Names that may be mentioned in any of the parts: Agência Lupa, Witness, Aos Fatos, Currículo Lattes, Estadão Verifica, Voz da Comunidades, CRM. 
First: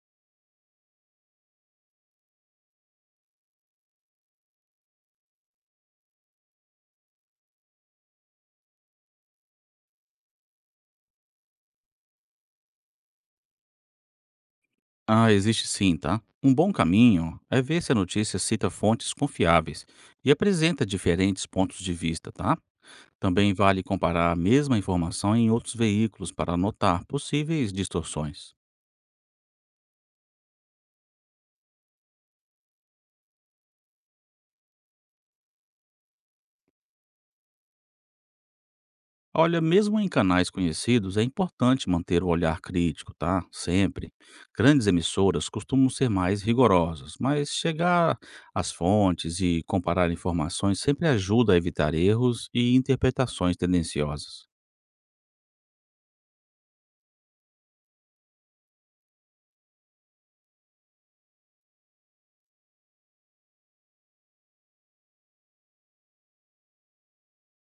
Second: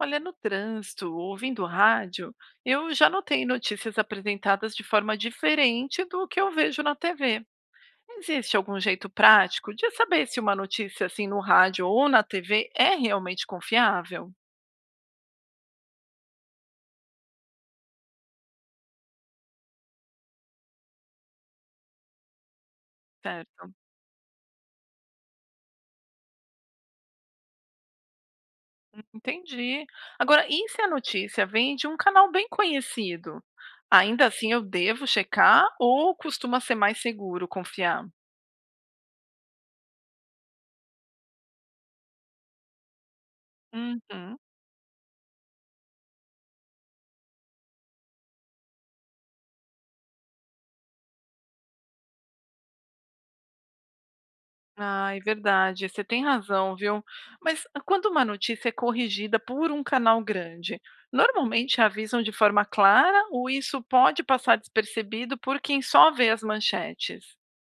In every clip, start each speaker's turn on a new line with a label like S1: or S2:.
S1: Olha, no trânsito, ouvindo rádio, eu já notei notícias apresentadas de forma diferente do que eu vejo na TV. Existe algum jeito prático de saber se uma notícia assim no rádio ou na TV é realmente confiável?
S2: Ah, existe sim, tá? Um bom caminho é ver se a notícia cita fontes confiáveis e apresenta diferentes pontos de vista, tá? Também
S1: Certo,
S2: vale comparar a mesma informação em outros veículos para notar possíveis distorções.
S1: entendi. Agora, e se a notícia vem de um canal bem conhecido? Ainda assim, eu devo checar ou costuma ser mais seguro confiar?
S2: Olha, mesmo em canais conhecidos, é importante manter o olhar crítico, tá? Sempre.
S1: Uhum.
S2: Grandes emissoras costumam ser mais rigorosas, mas chegar às fontes e comparar informações sempre ajuda a evitar erros e interpretações tendenciosas.
S1: Ai, verdade, você tem razão, viu. Mas quando uma notícia é corrigida por um canal grande, normalmente avisam de forma clara ou isso pode passar despercebido por quem só vê as manchetes?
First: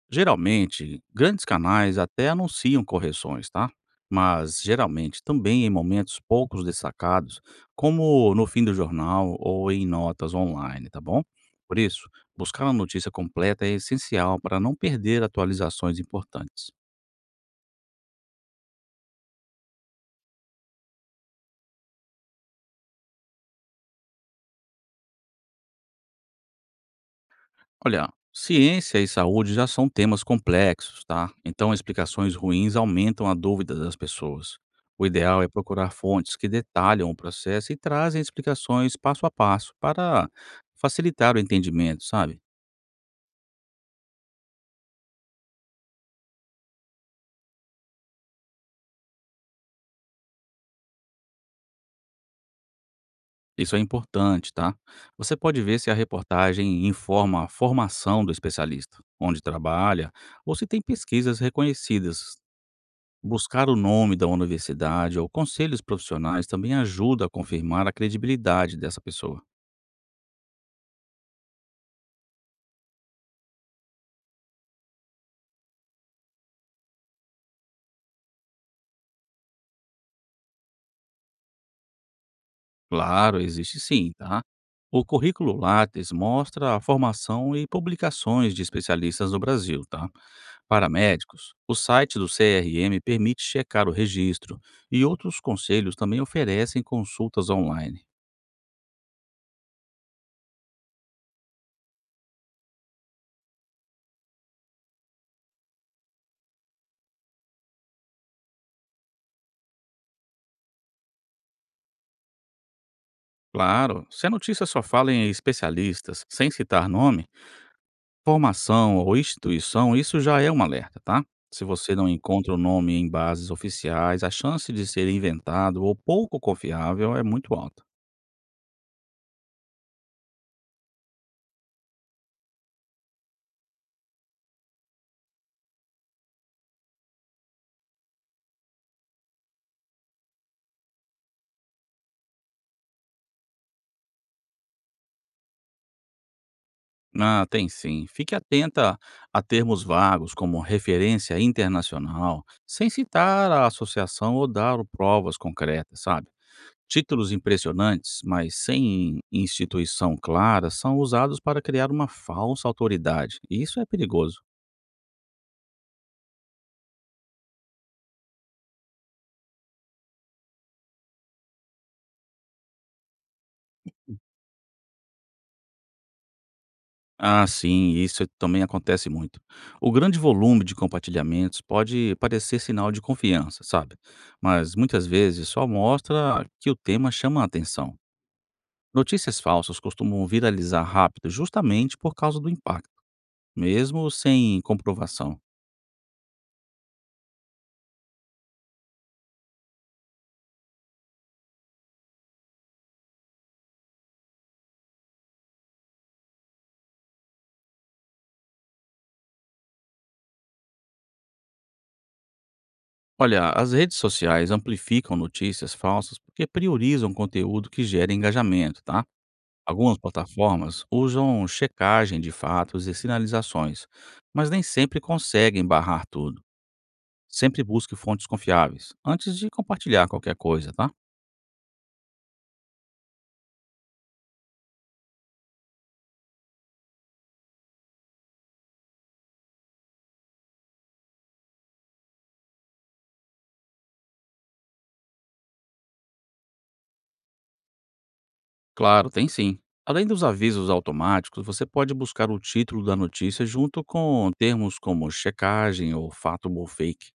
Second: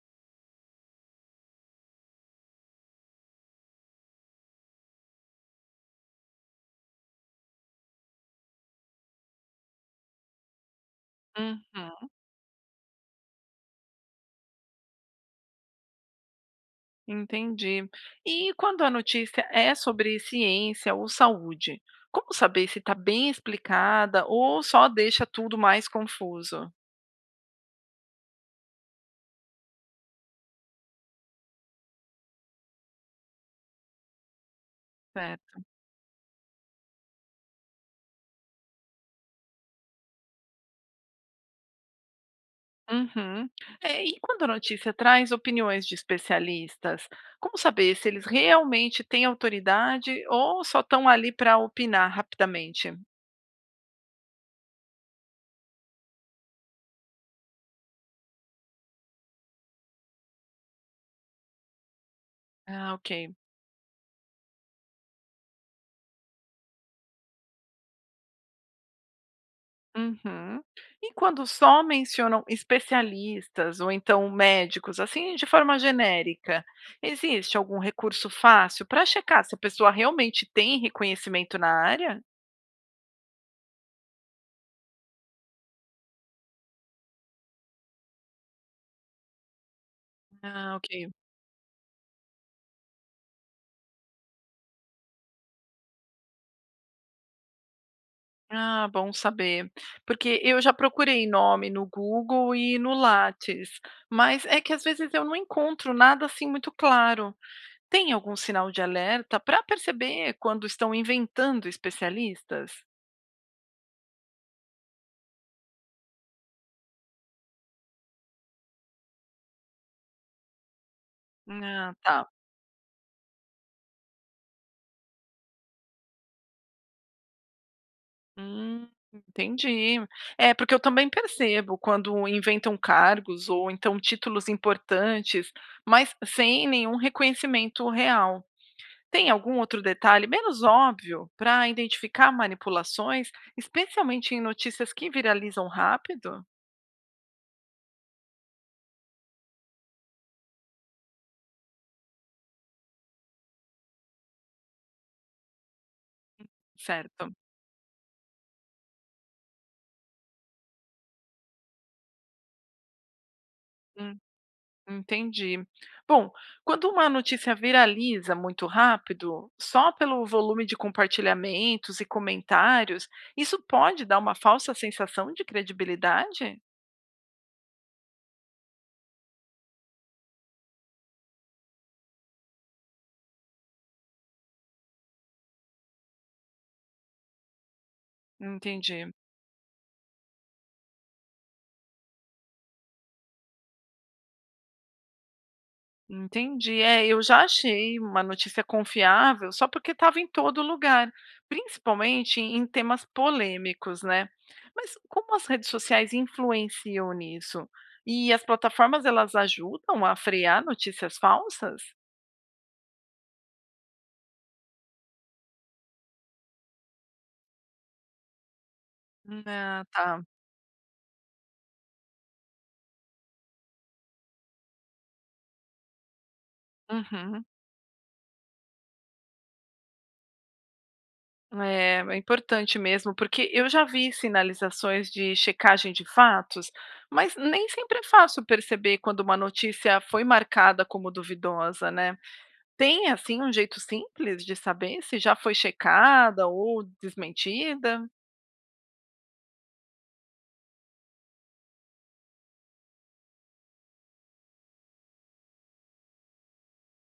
S2: Geralmente, grandes canais até anunciam correções, tá? Mas geralmente também em momentos poucos destacados, como no fim do jornal ou em notas online, tá bom? Por isso,
S1: Uhum,
S2: buscar a notícia completa é essencial para não perder atualizações importantes.
S1: entendi. E quando a notícia é sobre ciência ou saúde, como saber se está bem explicada ou só deixa tudo mais confuso?
S2: Olha, ciência e saúde já são temas complexos, tá? Então, explicações ruins aumentam a dúvida das pessoas. O ideal é
S1: Certo.
S2: procurar fontes que detalham o processo e trazem explicações passo a passo para facilitar o entendimento, sabe?
S1: Uhum. É, e quando a notícia traz opiniões de especialistas, como saber se eles realmente têm autoridade ou só estão ali para opinar rapidamente?
S2: Isso é importante, tá? Você pode ver se a reportagem informa a formação do especialista, onde trabalha, ou se tem pesquisas reconhecidas.
S1: Ah, ok.
S2: Buscar o nome da universidade ou conselhos profissionais também ajuda a confirmar a credibilidade dessa pessoa.
S1: Uhum. E quando só mencionam especialistas ou então médicos, assim de forma genérica, existe algum recurso fácil para checar se a pessoa realmente tem reconhecimento na área?
S2: Claro, existe sim, tá? O currículo Lattes mostra a formação e publicações de especialistas no Brasil, tá?
S1: Ah,
S2: Para
S1: ok.
S2: médicos, o site do CRM permite checar o registro e outros conselhos também oferecem consultas online.
S1: Ah, bom saber. Porque eu já procurei nome no Google e no Lattes, mas é que às vezes eu não encontro nada assim muito claro. Tem algum sinal de alerta para perceber quando estão inventando especialistas?
S2: Claro, se a notícia só fala em especialistas, sem citar nome, formação ou instituição, isso já é um alerta, tá? Se
S1: Ah,
S2: você não
S1: tá.
S2: encontra o nome em bases oficiais, a chance de ser inventado ou pouco confiável é muito alta.
S1: Hum, entendi. É, porque eu também percebo quando inventam cargos ou então títulos importantes, mas sem nenhum reconhecimento real. Tem algum outro detalhe menos óbvio para identificar manipulações, especialmente em notícias que viralizam rápido?
S2: Ah, tem sim. Fique atenta a termos vagos como referência internacional, sem citar a associação ou dar provas concretas, sabe?
S1: Certo.
S2: Títulos impressionantes, mas sem instituição clara, são usados para criar uma falsa autoridade, e isso é
S1: Hum,
S2: perigoso.
S1: entendi. Bom, quando uma notícia viraliza muito rápido, só pelo volume de compartilhamentos e comentários, isso pode dar uma falsa sensação de credibilidade?
S2: Ah, sim, isso também acontece muito. O grande volume de compartilhamentos pode parecer sinal de confiança, sabe? Mas muitas vezes só mostra que o tema chama a atenção.
S1: Entendi.
S2: Notícias falsas costumam viralizar rápido justamente por causa do impacto, mesmo sem comprovação.
S1: Entendi. É, eu já achei uma notícia confiável só porque estava em todo lugar, principalmente em temas polêmicos, né? Mas como as redes sociais influenciam nisso? E as plataformas elas ajudam a frear notícias falsas?
S2: Olha, as redes sociais amplificam notícias falsas porque priorizam conteúdo que gera engajamento, tá?
S1: Ah,
S2: Algumas
S1: tá.
S2: plataformas usam checagem de fatos e sinalizações, mas nem sempre conseguem barrar tudo.
S1: Uhum.
S2: Sempre busque fontes confiáveis antes de compartilhar qualquer coisa, tá?
S1: É, é importante mesmo, porque eu já vi sinalizações de checagem de fatos, mas nem sempre é fácil perceber quando uma notícia foi marcada como duvidosa, né? Tem, assim, um jeito simples de saber se já foi checada ou desmentida?
S2: Claro, tem sim. Além dos avisos automáticos, você pode buscar o título da notícia junto com termos como checagem ou fato ou fake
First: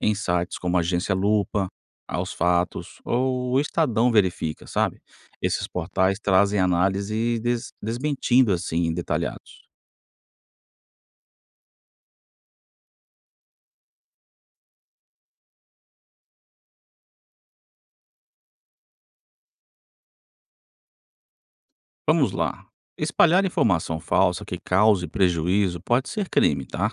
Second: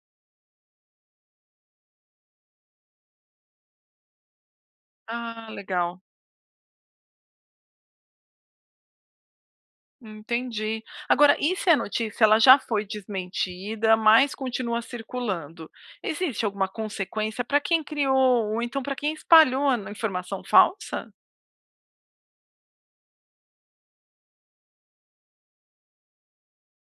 S2: em sites como Agência Lupa, Aos Fatos ou o Estadão Verifica, sabe?
S1: Ah,
S2: Esses
S1: legal.
S2: portais trazem análise desmentindo assim detalhados.
S1: Entendi. Agora, e se a notícia ela já foi desmentida, mas continua circulando? Existe alguma consequência para quem criou ou então para quem espalhou a informação falsa?
S2: Vamos lá. Espalhar informação falsa que cause prejuízo pode ser crime, tá?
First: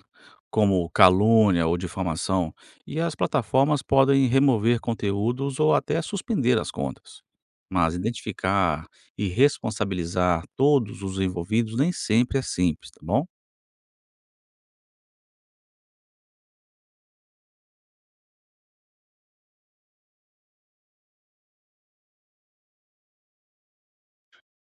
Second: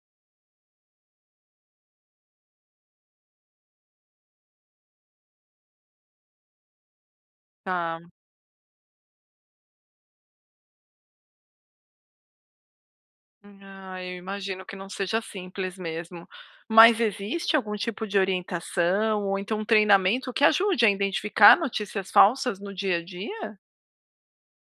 S2: Como calúnia ou difamação, e as plataformas podem remover conteúdos ou até suspender as contas. Mas
S1: Tá.
S2: identificar e responsabilizar todos os envolvidos nem sempre é simples, tá bom?
S1: Ah, eu imagino que não seja simples mesmo. Mas existe algum tipo de orientação ou então um treinamento que ajude a identificar notícias falsas no dia a dia?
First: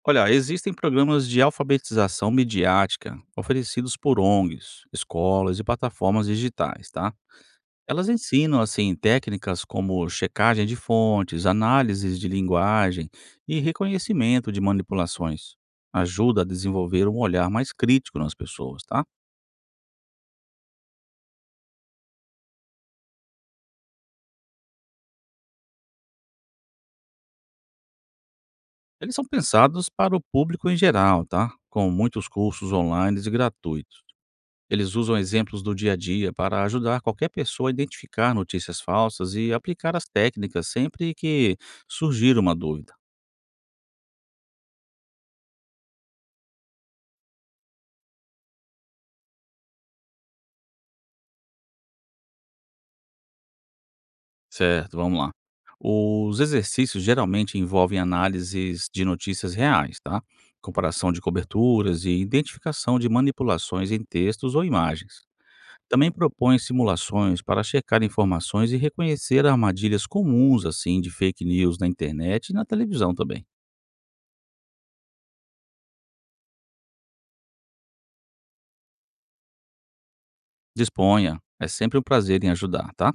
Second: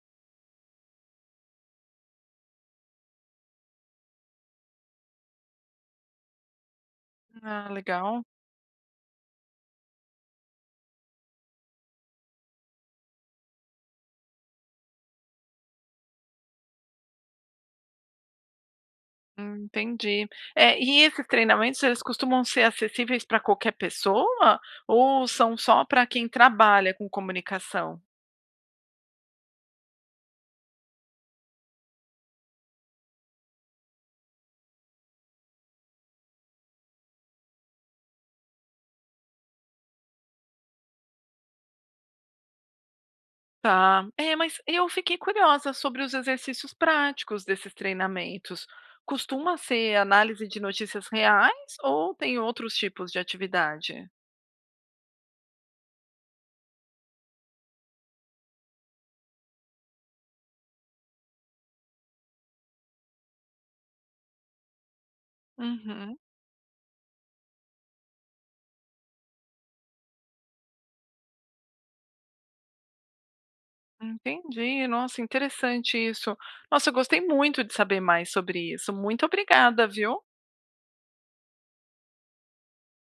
S2: Olha, existem programas de alfabetização midiática oferecidos por ONGs, escolas e plataformas digitais, tá?
S1: Ah,
S2: Elas
S1: legal.
S2: ensinam, assim, técnicas como checagem de fontes, análises de linguagem e reconhecimento de manipulações. Ajuda a desenvolver um olhar mais crítico nas pessoas, tá?
S1: Entendi. E esses treinamentos, eles costumam ser acessíveis para qualquer pessoa ou são só para quem trabalha com comunicação?
S2: Eles são pensados para o público em geral, tá? Com muitos cursos online e gratuitos. Eles usam exemplos do dia a dia para ajudar qualquer pessoa a identificar notícias falsas e aplicar as técnicas sempre que surgir uma dúvida.
S1: Tá. É, mas eu fiquei curiosa sobre os exercícios práticos desses treinamentos. Costuma ser análise de notícias reais ou tem outros tipos de atividade?
S2: Certo, vamos lá. Os exercícios geralmente envolvem análises de notícias reais, tá? Comparação de coberturas e identificação de manipulações em textos ou imagens. Também
S1: Uhum,
S2: propõe simulações para checar informações e reconhecer armadilhas comuns, assim, de fake news na internet e na televisão também.
S1: entendi. Nossa, interessante isso. Nossa, eu gostei muito de saber mais sobre isso. Muito obrigada, viu?
S2: Disponha, é sempre um prazer em ajudar, tá?